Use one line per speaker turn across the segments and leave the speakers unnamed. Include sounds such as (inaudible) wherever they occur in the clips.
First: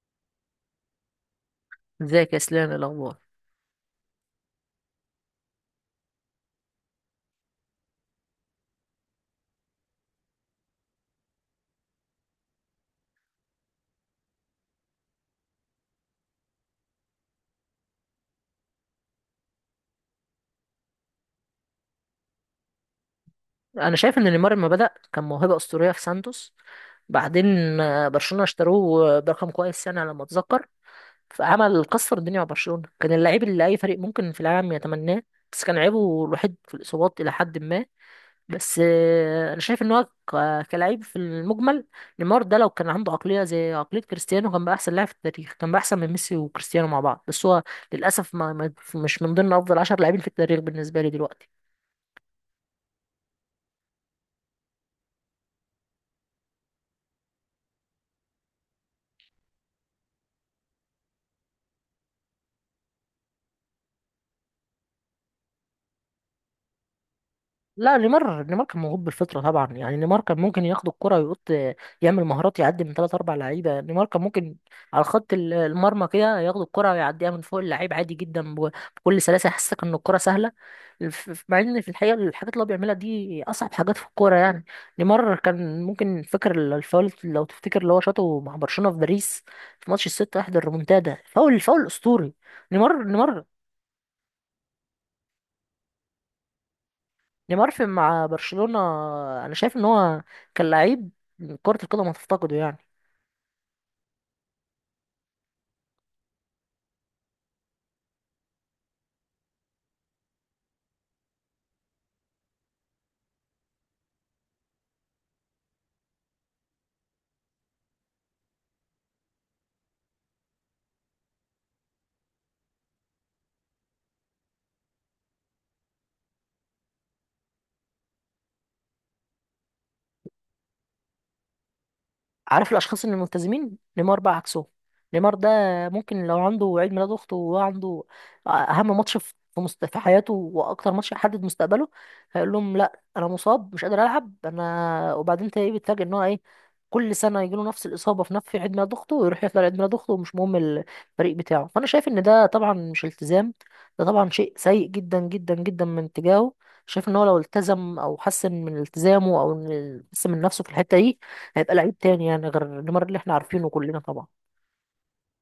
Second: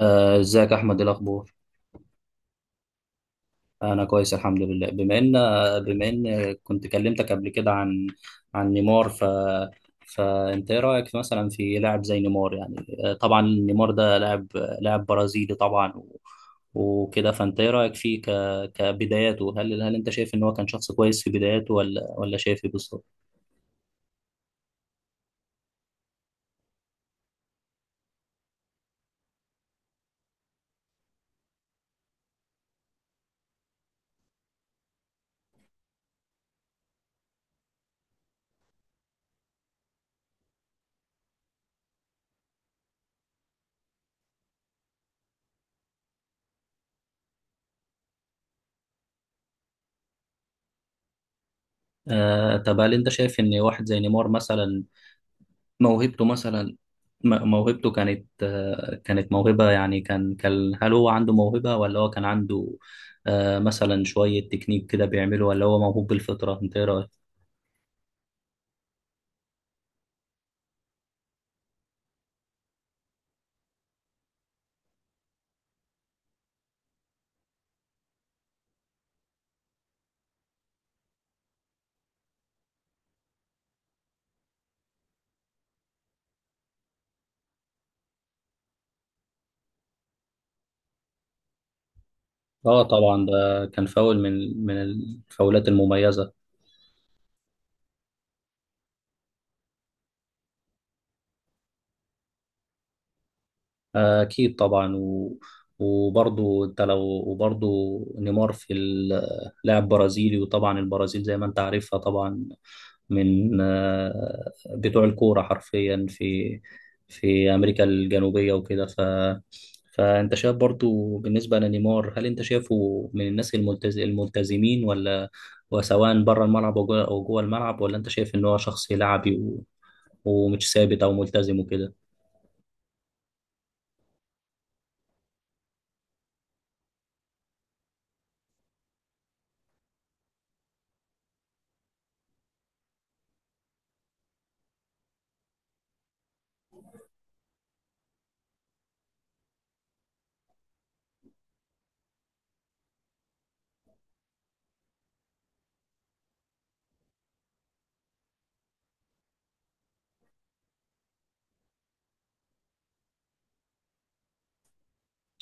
ازيك يا احمد؟ إيه الاخبار؟
ازيك يا اسلام، ايه الاخبار؟
انا كويس الحمد لله. بما ان كنت كلمتك قبل كده عن نيمار، فانت ايه رايك مثلا في لاعب زي نيمار يعني؟ طبعا نيمار ده لاعب برازيلي طبعا وكده. فانت ايه رايك فيه ك... كبداياته، هل انت شايف ان هو كان شخص كويس في بداياته ولا شايف ايه بالظبط؟
انا شايف ان نيمار لما بدأ كان موهبة اسطورية في سانتوس. بعدين برشلونة اشتروه برقم كويس يعني على ما اتذكر، فعمل كسر الدنيا مع برشلونة. كان اللعيب اللي اي فريق ممكن في العالم يتمناه، بس كان عيبه الوحيد في الاصابات الى حد ما. بس انا شايف ان هو كلاعب في المجمل، نيمار ده لو كان عنده عقلية زي عقلية كريستيانو كان بقى احسن لاعب في التاريخ، كان بقى احسن من ميسي وكريستيانو مع بعض، بس هو للاسف مش من ضمن افضل 10 لاعبين في التاريخ بالنسبة لي دلوقتي.
طب هل انت شايف ان واحد زي نيمار مثلا، موهبته مثلا موهبته كانت كانت موهبة يعني، كان هل هو عنده موهبة، ولا هو كان عنده مثلا شوية تكنيك كده بيعمله، ولا هو موهوب بالفطرة؟ انت ايه رأيك؟
لا، نيمار كان موهوب بالفطره طبعا، يعني نيمار كان ممكن ياخد الكره ويقط يعمل مهارات، يعدي من ثلاث اربع لعيبه. نيمار كان ممكن على خط المرمى كده ياخد الكره ويعديها من فوق اللعيب عادي جدا، بكل سلاسه يحسسك ان الكره سهله. مع ان في الحقيقه الحاجات اللي هو بيعملها دي اصعب حاجات في الكوره يعني. نيمار كان ممكن، فاكر الفاول لو تفتكر اللي هو شاطه مع برشلونه في باريس في ماتش 6-1 الريمونتادا؟ فاول فاول اسطوري.
اه
نيمار
طبعا،
نيمار
ده كان فاول من الفاولات المميزة.
نيمار في مع برشلونة، انا شايف ان هو كان لعيب كرة القدم هتفتقده يعني.
اكيد طبعا. وبرضه انت لو وبرضه، نيمار اللاعب برازيلي، وطبعا البرازيل زي ما انت عارفها طبعا من بتوع الكورة حرفيا في أمريكا الجنوبية وكده. فأنت شايف برضو بالنسبة لنيمار، هل أنت شايفه من الناس الملتزمين، ولا وسواء بره الملعب أو جوه الملعب، ولا أنت شايف إن هو شخص لعبي ومش ثابت أو ملتزم وكده؟
عارف الاشخاص اللي ملتزمين؟ نيمار بقى عكسه. نيمار ده ممكن لو عنده عيد ميلاد اخته وهو عنده اهم ماتش في في حياته واكتر ماتش يحدد مستقبله، هيقول لهم لا انا مصاب مش قادر العب. انا وبعدين انت ايه، بتفاجئ ان هو ايه كل سنه يجي له نفس الاصابه في نفس عيد ميلاد اخته، ويروح يطلع عيد ميلاد اخته ومش مهم الفريق بتاعه. فانا شايف ان ده طبعا مش التزام، ده طبعا شيء سيء جدا جدا جدا من تجاهه. شايف ان هو لو التزم او حسن من التزامه، او حسن من نفسه في الحته دي، هيبقى لعيب تاني يعني غير نيمار اللي احنا عارفينه كلنا طبعا.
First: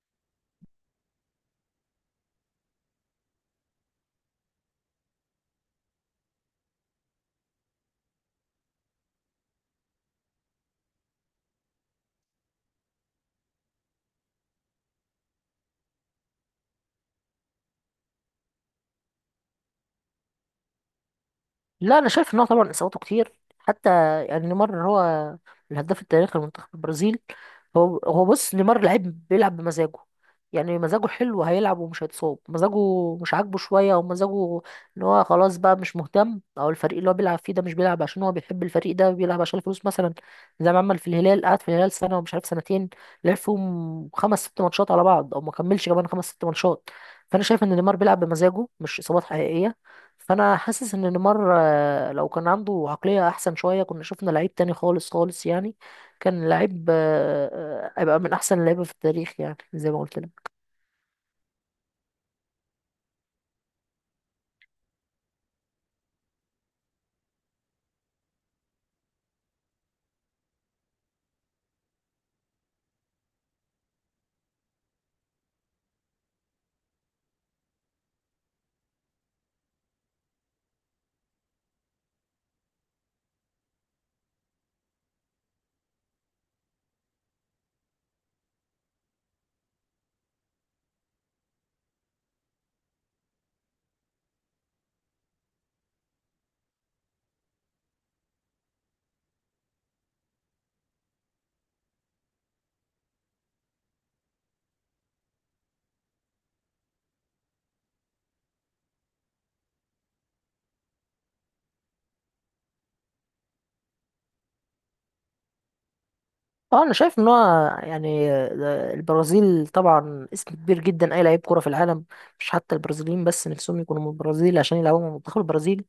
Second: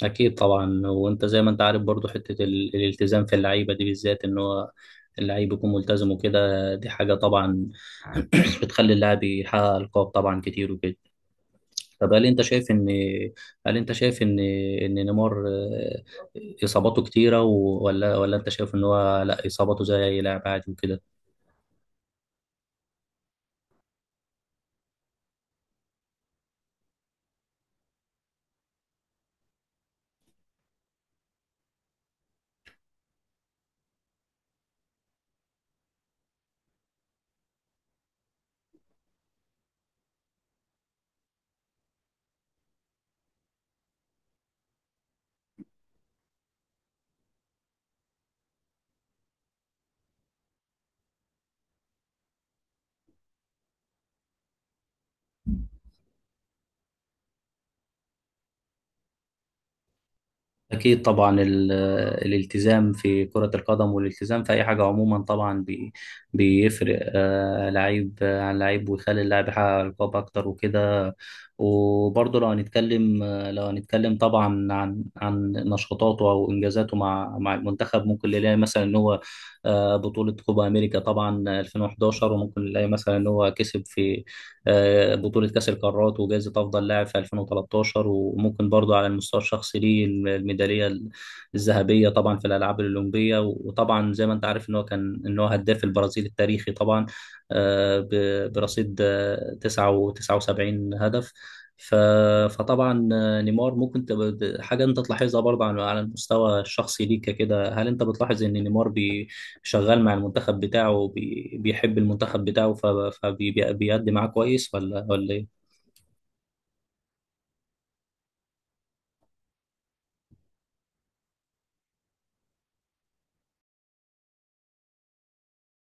أكيد طبعا. وأنت زي ما أنت عارف برضو، حتة الالتزام في اللعيبة دي بالذات، إن هو اللعيب يكون ملتزم وكده، دي حاجة طبعا (clears throat) بتخلي اللاعب يحقق ألقاب طبعا كتير وكده. طب هل انت شايف ان هل انت شايف ان نيمار اصاباته كتيره، ولا انت شايف ان هو لا، اصاباته زي اي لاعب عادي وكده؟
لا انا شايف ان هو طبعا اصاباته كتير. حتى يعني نيمار هو الهداف التاريخي لمنتخب البرازيل. هو بص، نيمار لعيب بيلعب بمزاجه. يعني مزاجه حلو هيلعب ومش هيتصاب، مزاجه مش عاجبه شويه او مزاجه ان هو خلاص بقى مش مهتم، او الفريق اللي هو بيلعب فيه ده مش بيلعب عشان هو بيحب الفريق، ده بيلعب عشان الفلوس مثلا. زي ما عمل في الهلال، قعد في الهلال سنه ومش عارف سنتين، لعب فيهم خمس ست ماتشات على بعض او ما كملش كمان خمس ست ماتشات. فانا شايف ان نيمار بيلعب بمزاجه، مش اصابات حقيقيه. فانا حاسس ان نيمار لو كان عنده عقليه احسن شويه كنا شفنا لعيب تاني خالص خالص يعني. كان لعيب هيبقى من احسن اللعيبه في التاريخ يعني زي ما قلت لك.
أكيد طبعا. الالتزام في كرة القدم، والالتزام في أي حاجة عموما طبعا، بيفرق لعيب عن لعيب، ويخلي اللاعب يحقق ألقاب أكتر وكده. وبرضه لو هنتكلم طبعا عن نشاطاته أو إنجازاته مع المنتخب. ممكن نلاقي مثلا إن هو بطولة كوبا أمريكا طبعا 2011، وممكن نلاقي مثلا إن هو كسب في بطولة كأس القارات وجائزة أفضل لاعب في 2013، وممكن برضه على المستوى الشخصي ليه الميدالية الذهبية طبعا في الألعاب الأولمبية، وطبعا زي ما أنت عارف إن هو كان، إن هو هداف البرازيل التاريخي طبعا، برصيد 79 هدف. ف- فطبعا نيمار ممكن تبقى حاجة أنت تلاحظها برضه على المستوى الشخصي ليك كده. هل أنت بتلاحظ إن نيمار شغال مع المنتخب بتاعه، بيحب المنتخب بتاعه فبيأدي معاه كويس، ولا إيه؟
اه انا شايف ان هو، يعني البرازيل طبعا اسم كبير جدا. اي لعيب كوره في العالم، مش حتى البرازيليين بس، نفسهم يكونوا من البرازيل عشان يلعبوا مع منتخب البرازيل.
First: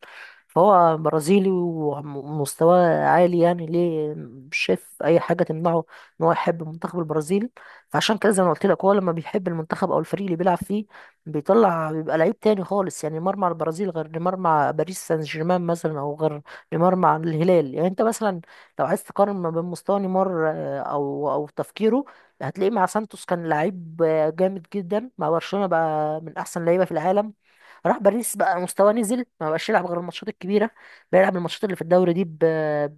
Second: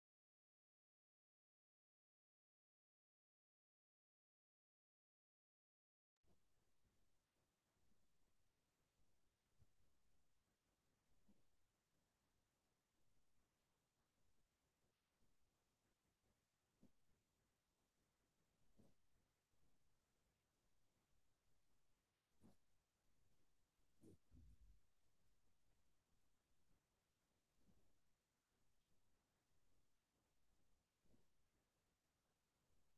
فهو برازيلي ومستواه عالي يعني، ليه مش شايف اي حاجه تمنعه ان هو يحب منتخب البرازيل. فعشان كده زي ما قلت لك، هو لما بيحب المنتخب او الفريق اللي بيلعب فيه بيطلع بيبقى لعيب تاني خالص. يعني نيمار مع البرازيل غير نيمار مع باريس سان جيرمان مثلا، او غير نيمار مع الهلال. يعني انت مثلا لو عايز تقارن ما بين مستوى نيمار او او تفكيره، هتلاقيه مع سانتوس كان لعيب جامد جدا، مع برشلونة بقى من احسن لعيبة في العالم، راح باريس بقى مستواه نزل، ما بقاش يلعب غير الماتشات الكبيره. بيلعب الماتشات اللي في الدوري دي ب...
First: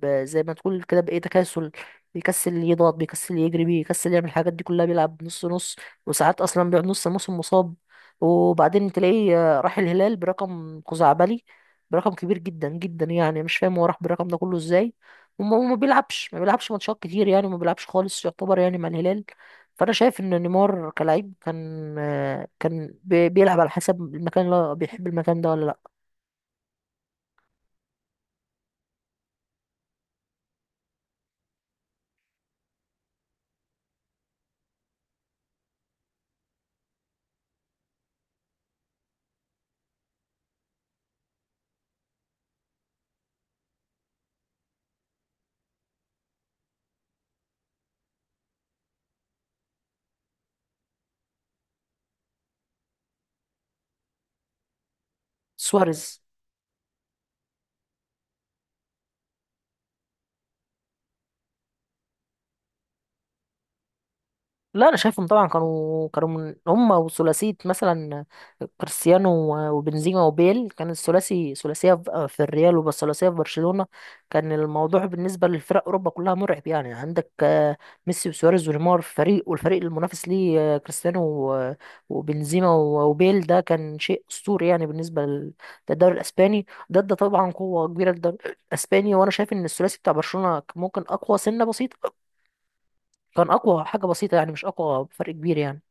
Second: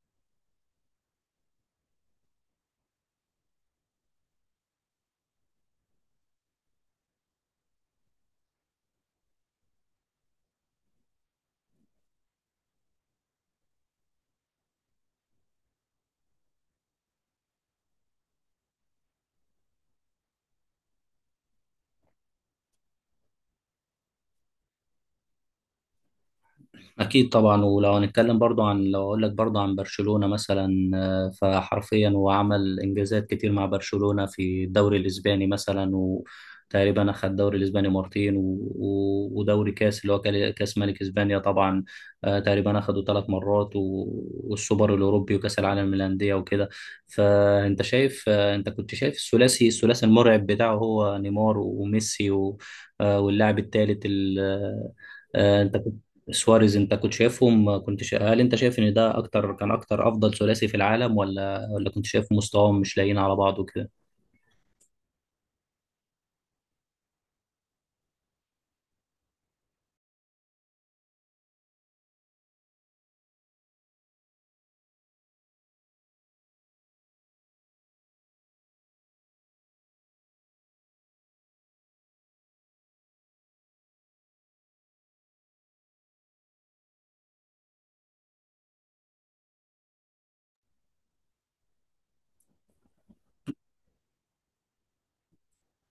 ب... زي ما تقول كده بايه، تكاسل. بيكسل يضغط، بيكسل يجري، بيكسل يعمل الحاجات دي كلها، بيلعب نص نص. وساعات اصلا بيقعد نص موسم مصاب. وبعدين تلاقيه راح الهلال برقم خزعبلي، برقم كبير جدا جدا يعني، مش فاهم هو راح بالرقم ده كله ازاي. وما ما بيلعبش ماتشات كتير يعني، ما بيلعبش خالص يعتبر يعني مع الهلال. فانا شايف ان نيمار كلاعب كان كان بيلعب على حسب المكان، اللي هو بيحب المكان ده ولا لا.
أكيد طبعا. ولو هنتكلم برضو عن لو أقول لك برضو عن برشلونة مثلا، فحرفيا هو عمل إنجازات كتير مع برشلونة في الدوري الإسباني مثلا، وتقريبا أخد الدوري الإسباني مرتين، ودوري كاس اللي هو كاس ملك إسبانيا طبعا، تقريبا أخده ثلاث مرات، والسوبر الأوروبي وكاس العالم للأندية وكده. فأنت شايف آه، أنت كنت شايف الثلاثي المرعب بتاعه، هو نيمار وميسي واللاعب الثالث ال- آه، آه، انت
سواريز.
سواريز، انت كنت شايفهم، هل انت شايف ان ده اكتر، كان اكتر افضل ثلاثي في العالم، ولا كنت شايف مستواهم مش لايقين على بعض وكده؟
لا انا شايفهم طبعا كانوا من هم وثلاثيه مثلا كريستيانو وبنزيما وبيل كان الثلاثي ثلاثيه في في الريال، وبس ثلاثيه في برشلونه. كان الموضوع بالنسبه لفرق اوروبا كلها مرعب يعني، عندك ميسي وسواريز ونيمار في فريق، والفريق المنافس ليه كريستيانو وبنزيما وبيل، ده كان شيء اسطوري يعني بالنسبه للدوري الاسباني. ده طبعا قوه كبيره للدوري الاسباني. وانا شايف ان الثلاثي بتاع برشلونه ممكن اقوى سنه بسيطه، كان اقوى حاجه بسيطه يعني، مش اقوى بفرق كبير يعني.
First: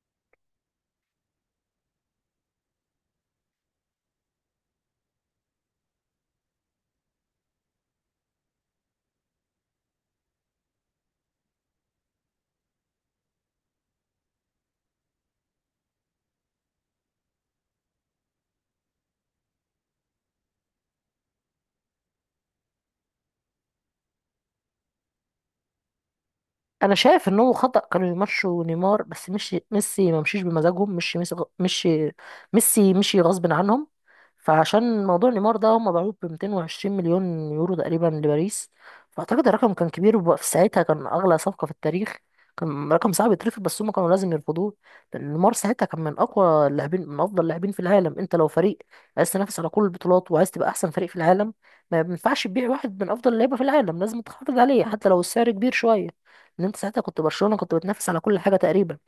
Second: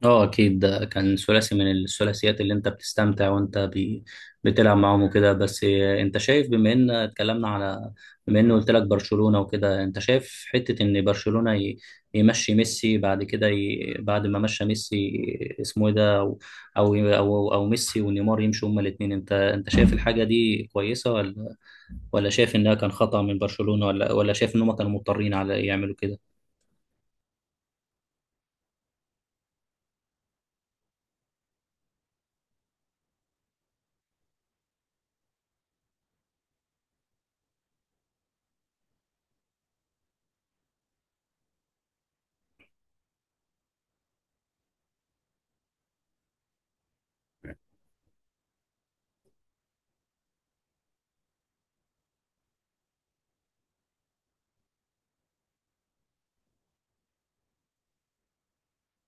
اه اكيد، ده كان ثلاثي من الثلاثيات اللي انت بتستمتع وانت بتلعب معاهم وكده. بس انت شايف، بما ان قلت لك برشلونة وكده، انت شايف حتة ان برشلونة يمشي ميسي؟ بعد كده بعد ما مشى ميسي اسمه ايه ده، او أو ميسي ونيمار يمشوا هما الاثنين، انت شايف الحاجة دي كويسة، ولا شايف انها كان خطأ من برشلونة، ولا شايف ان هما كانوا مضطرين على يعملوا كده؟
انا شايف ان هو خطأ، كانوا يمشوا نيمار بس. مشي ميسي ما مشيش بمزاجهم، مشي ميسي مشي غصب عنهم. فعشان موضوع نيمار ده، هم باعوه ب 220 مليون يورو تقريبا لباريس. فاعتقد الرقم كان كبير، وفي ساعتها كان اغلى صفقة في التاريخ، كان رقم صعب يترفض. بس هم كانوا لازم يرفضوه، لان نيمار ساعتها كان من اقوى اللاعبين، من افضل اللاعبين في العالم. انت لو فريق عايز تنافس على كل البطولات وعايز تبقى احسن فريق في العالم، ما ينفعش تبيع واحد من افضل اللعيبه في العالم، لازم تحافظ عليه حتى لو السعر كبير شويه. ان انت ساعتها كنت برشلونه، كنت بتنافس على كل حاجه تقريبا.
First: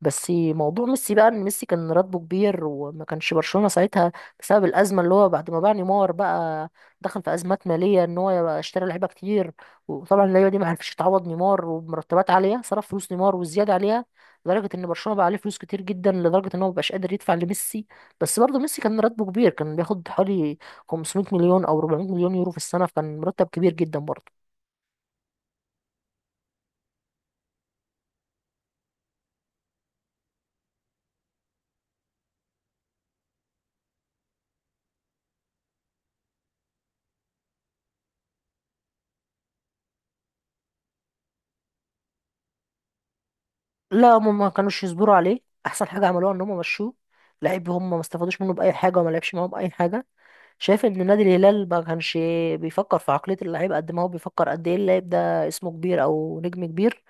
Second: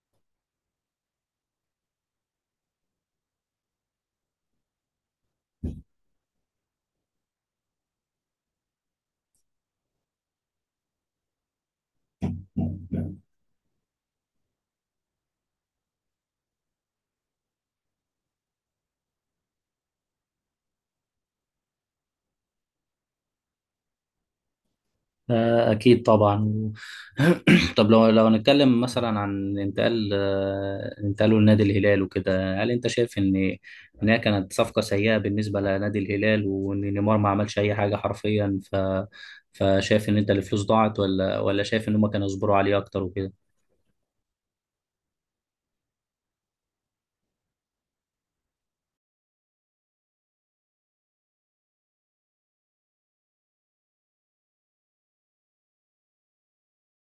بس موضوع ميسي بقى، ان ميسي كان راتبه كبير، وما كانش برشلونه ساعتها بسبب الازمه اللي هو بعد ما باع نيمار بقى دخل في ازمات ماليه، ان هو يبقى اشترى لعيبه كتير. وطبعا اللعيبه دي ما عرفتش تعوض نيمار، ومرتبات عاليه، صرف فلوس نيمار والزياده عليها، لدرجه ان برشلونه بقى عليه فلوس كتير جدا، لدرجه ان هو مبقاش قادر يدفع لميسي. بس برضه ميسي كان راتبه كبير، كان بياخد حوالي 500 مليون او 400 مليون يورو في السنه، فكان مرتب كبير جدا برضه.
أكيد طبعا. (clears throat) طب لو هنتكلم مثلا عن انتقال، انتقاله لنادي الهلال وكده، هل أنت شايف إن هي كانت صفقة سيئة بالنسبة لنادي الهلال، وإن نيمار ما عملش أي حاجة حرفيا، فشايف إن أنت الفلوس ضاعت، ولا شايف إن هما كانوا يصبروا عليه أكتر وكده؟
لا هم ما كانوش يصبروا عليه. احسن حاجه عملوها ان هم مشوه. لعيب هم ما استفادوش منه باي حاجه وما لعبش معاهم باي حاجه. شايف ان نادي الهلال ما كانش بيفكر في عقليه اللعيب قد ما هو بيفكر قد ايه اللعيب ده اسمه كبير او نجم كبير،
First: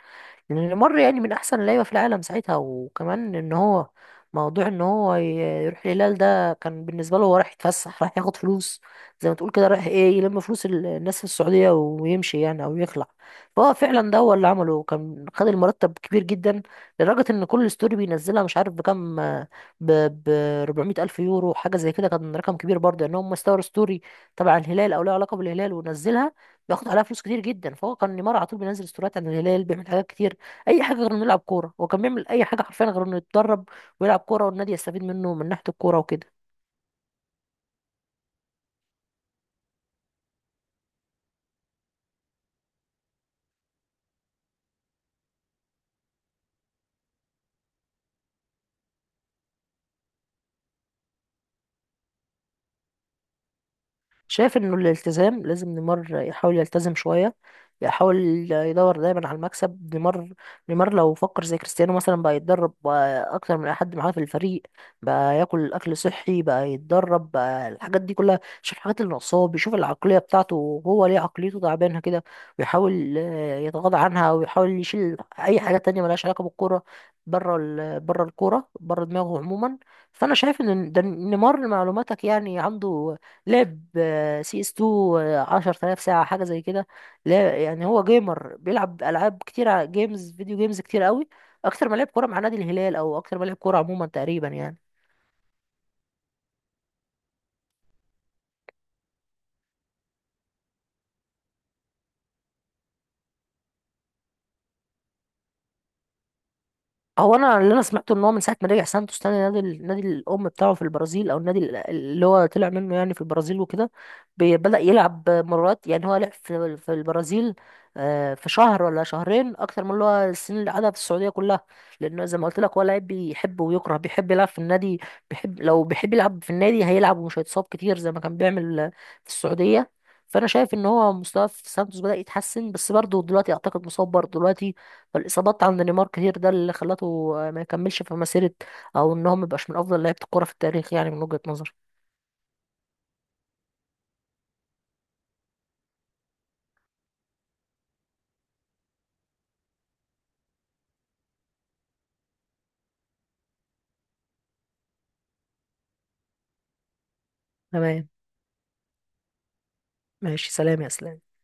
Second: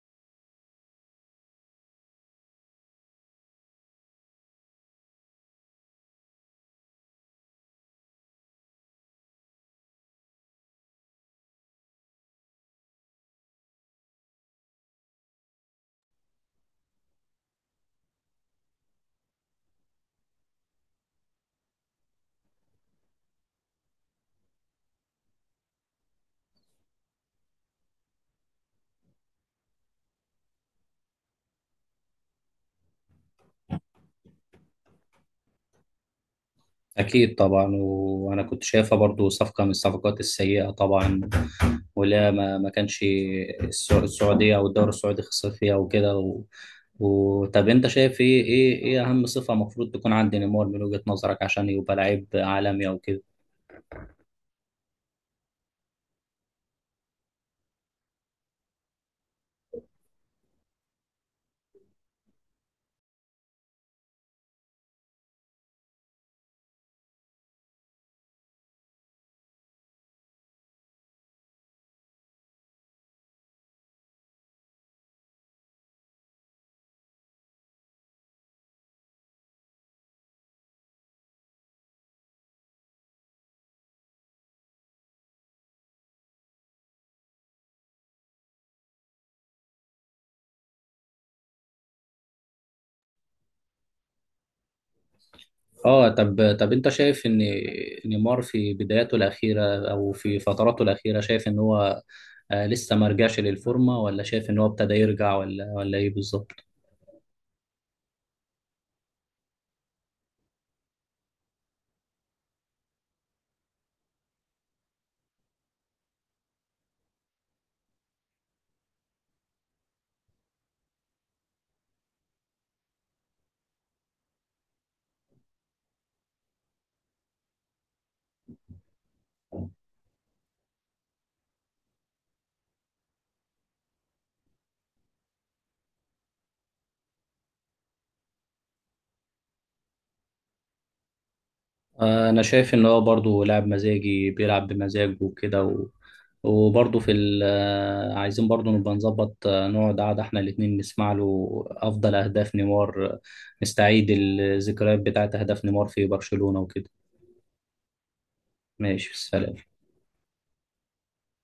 لأن نيمار يعني من أحسن اللعيبة في العالم ساعتها. وكمان إن هو موضوع إن هو يروح الهلال ده كان بالنسبة له هو رايح يتفسح، رايح ياخد فلوس، زي ما تقول كده رايح إيه، يلم فلوس الناس في السعودية ويمشي يعني، أو يخلع. فهو فعلا ده هو اللي عمله، كان خد المرتب كبير جدا، لدرجة إن كل ستوري بينزلها مش عارف بكام، ب ب 400 ألف يورو حاجة زي كده، كان رقم كبير برضه، إن هم استوروا ستوري تبع الهلال أو لها علاقة بالهلال ونزلها بياخد عليها فلوس كتير جدا. فهو كان نيمار على طول بينزل ستوريات عن الهلال، بيعمل حاجات كتير، اي حاجه غير انه يلعب كوره. هو كان بيعمل اي حاجه حرفيا غير انه يتدرب ويلعب كوره والنادي يستفيد منه من ناحيه الكوره وكده.
أكيد طبعا. وأنا كنت شايفها برضو صفقة من الصفقات السيئة طبعا. ولا ما كانش السعودية أو الدوري السعودي خسر فيها وكده. طب أنت شايف إيه أهم صفة المفروض تكون عند نيمار من وجهة نظرك عشان يبقى لعيب عالمي أو كده؟
شايف انه الالتزام، لازم نيمار يحاول يلتزم شوية، يحاول يدور دايما على المكسب. نيمار، نيمار لو فكر زي كريستيانو مثلا، بقى يتدرب بقى اكتر من اي حد معاه في الفريق، بقى ياكل اكل صحي، بقى يتدرب، بقى الحاجات دي كلها. شوف الحاجات اللي ناقصاه، بيشوف العقلية بتاعته هو ليه عقليته تعبانة كده، ويحاول يتغاضى عنها، ويحاول يشيل اي حاجة تانية ملهاش علاقة بالكورة، بره الكورة، بره دماغه عموما. فانا شايف ان ده، نيمار لمعلوماتك يعني عنده لعب سي اس 2 10,000 ساعة حاجة زي كده. لا يعني هو جيمر، بيلعب ألعاب كتير، جيمز، فيديو جيمز كتير قوي، أكتر ما لعب كورة مع نادي الهلال، أو أكتر ما لعب كورة عموما تقريبا يعني.
اه، طب انت شايف ان نيمار في بداياته الاخيره او في فتراته الاخيره، شايف ان هو لسه ما رجعش للفورمه، ولا شايف ان هو ابتدى يرجع، ولا ايه بالظبط؟
هو انا اللي انا سمعته ان هو من ساعه ما رجع سانتوس تاني، نادي نادي الام بتاعه في البرازيل، او النادي اللي هو طلع منه يعني في البرازيل وكده، بدأ يلعب مرات. يعني هو لعب في البرازيل في شهر ولا شهرين اكتر من اللي هو السنين اللي قعدها في السعوديه كلها. لانه زي ما قلت لك، هو لعيب بيحب ويكره، بيحب يلعب في النادي، بيحب لو بيحب يلعب في النادي هيلعب ومش هيتصاب كتير زي ما كان بيعمل في السعوديه. فانا شايف ان هو مستواه في سانتوس بدأ يتحسن، بس برضه دلوقتي اعتقد مصاب برضه دلوقتي. فالاصابات عند نيمار كتير، ده اللي خلته ما يكملش في مسيره، او ان هو ما يبقاش من افضل لعيبه الكوره في التاريخ يعني من وجهه نظري.
انا شايف ان هو برضه لاعب مزاجي بيلعب بمزاجه وكده. وبرضه في ال... آه، عايزين برضه نبقى نظبط، نقعد قعده احنا الاتنين نسمع له افضل اهداف نيمار، نستعيد الذكريات بتاعت اهداف نيمار في برشلونة وكده.
تمام.
ماشي سلام.
ماشي، سلام يا اسلام.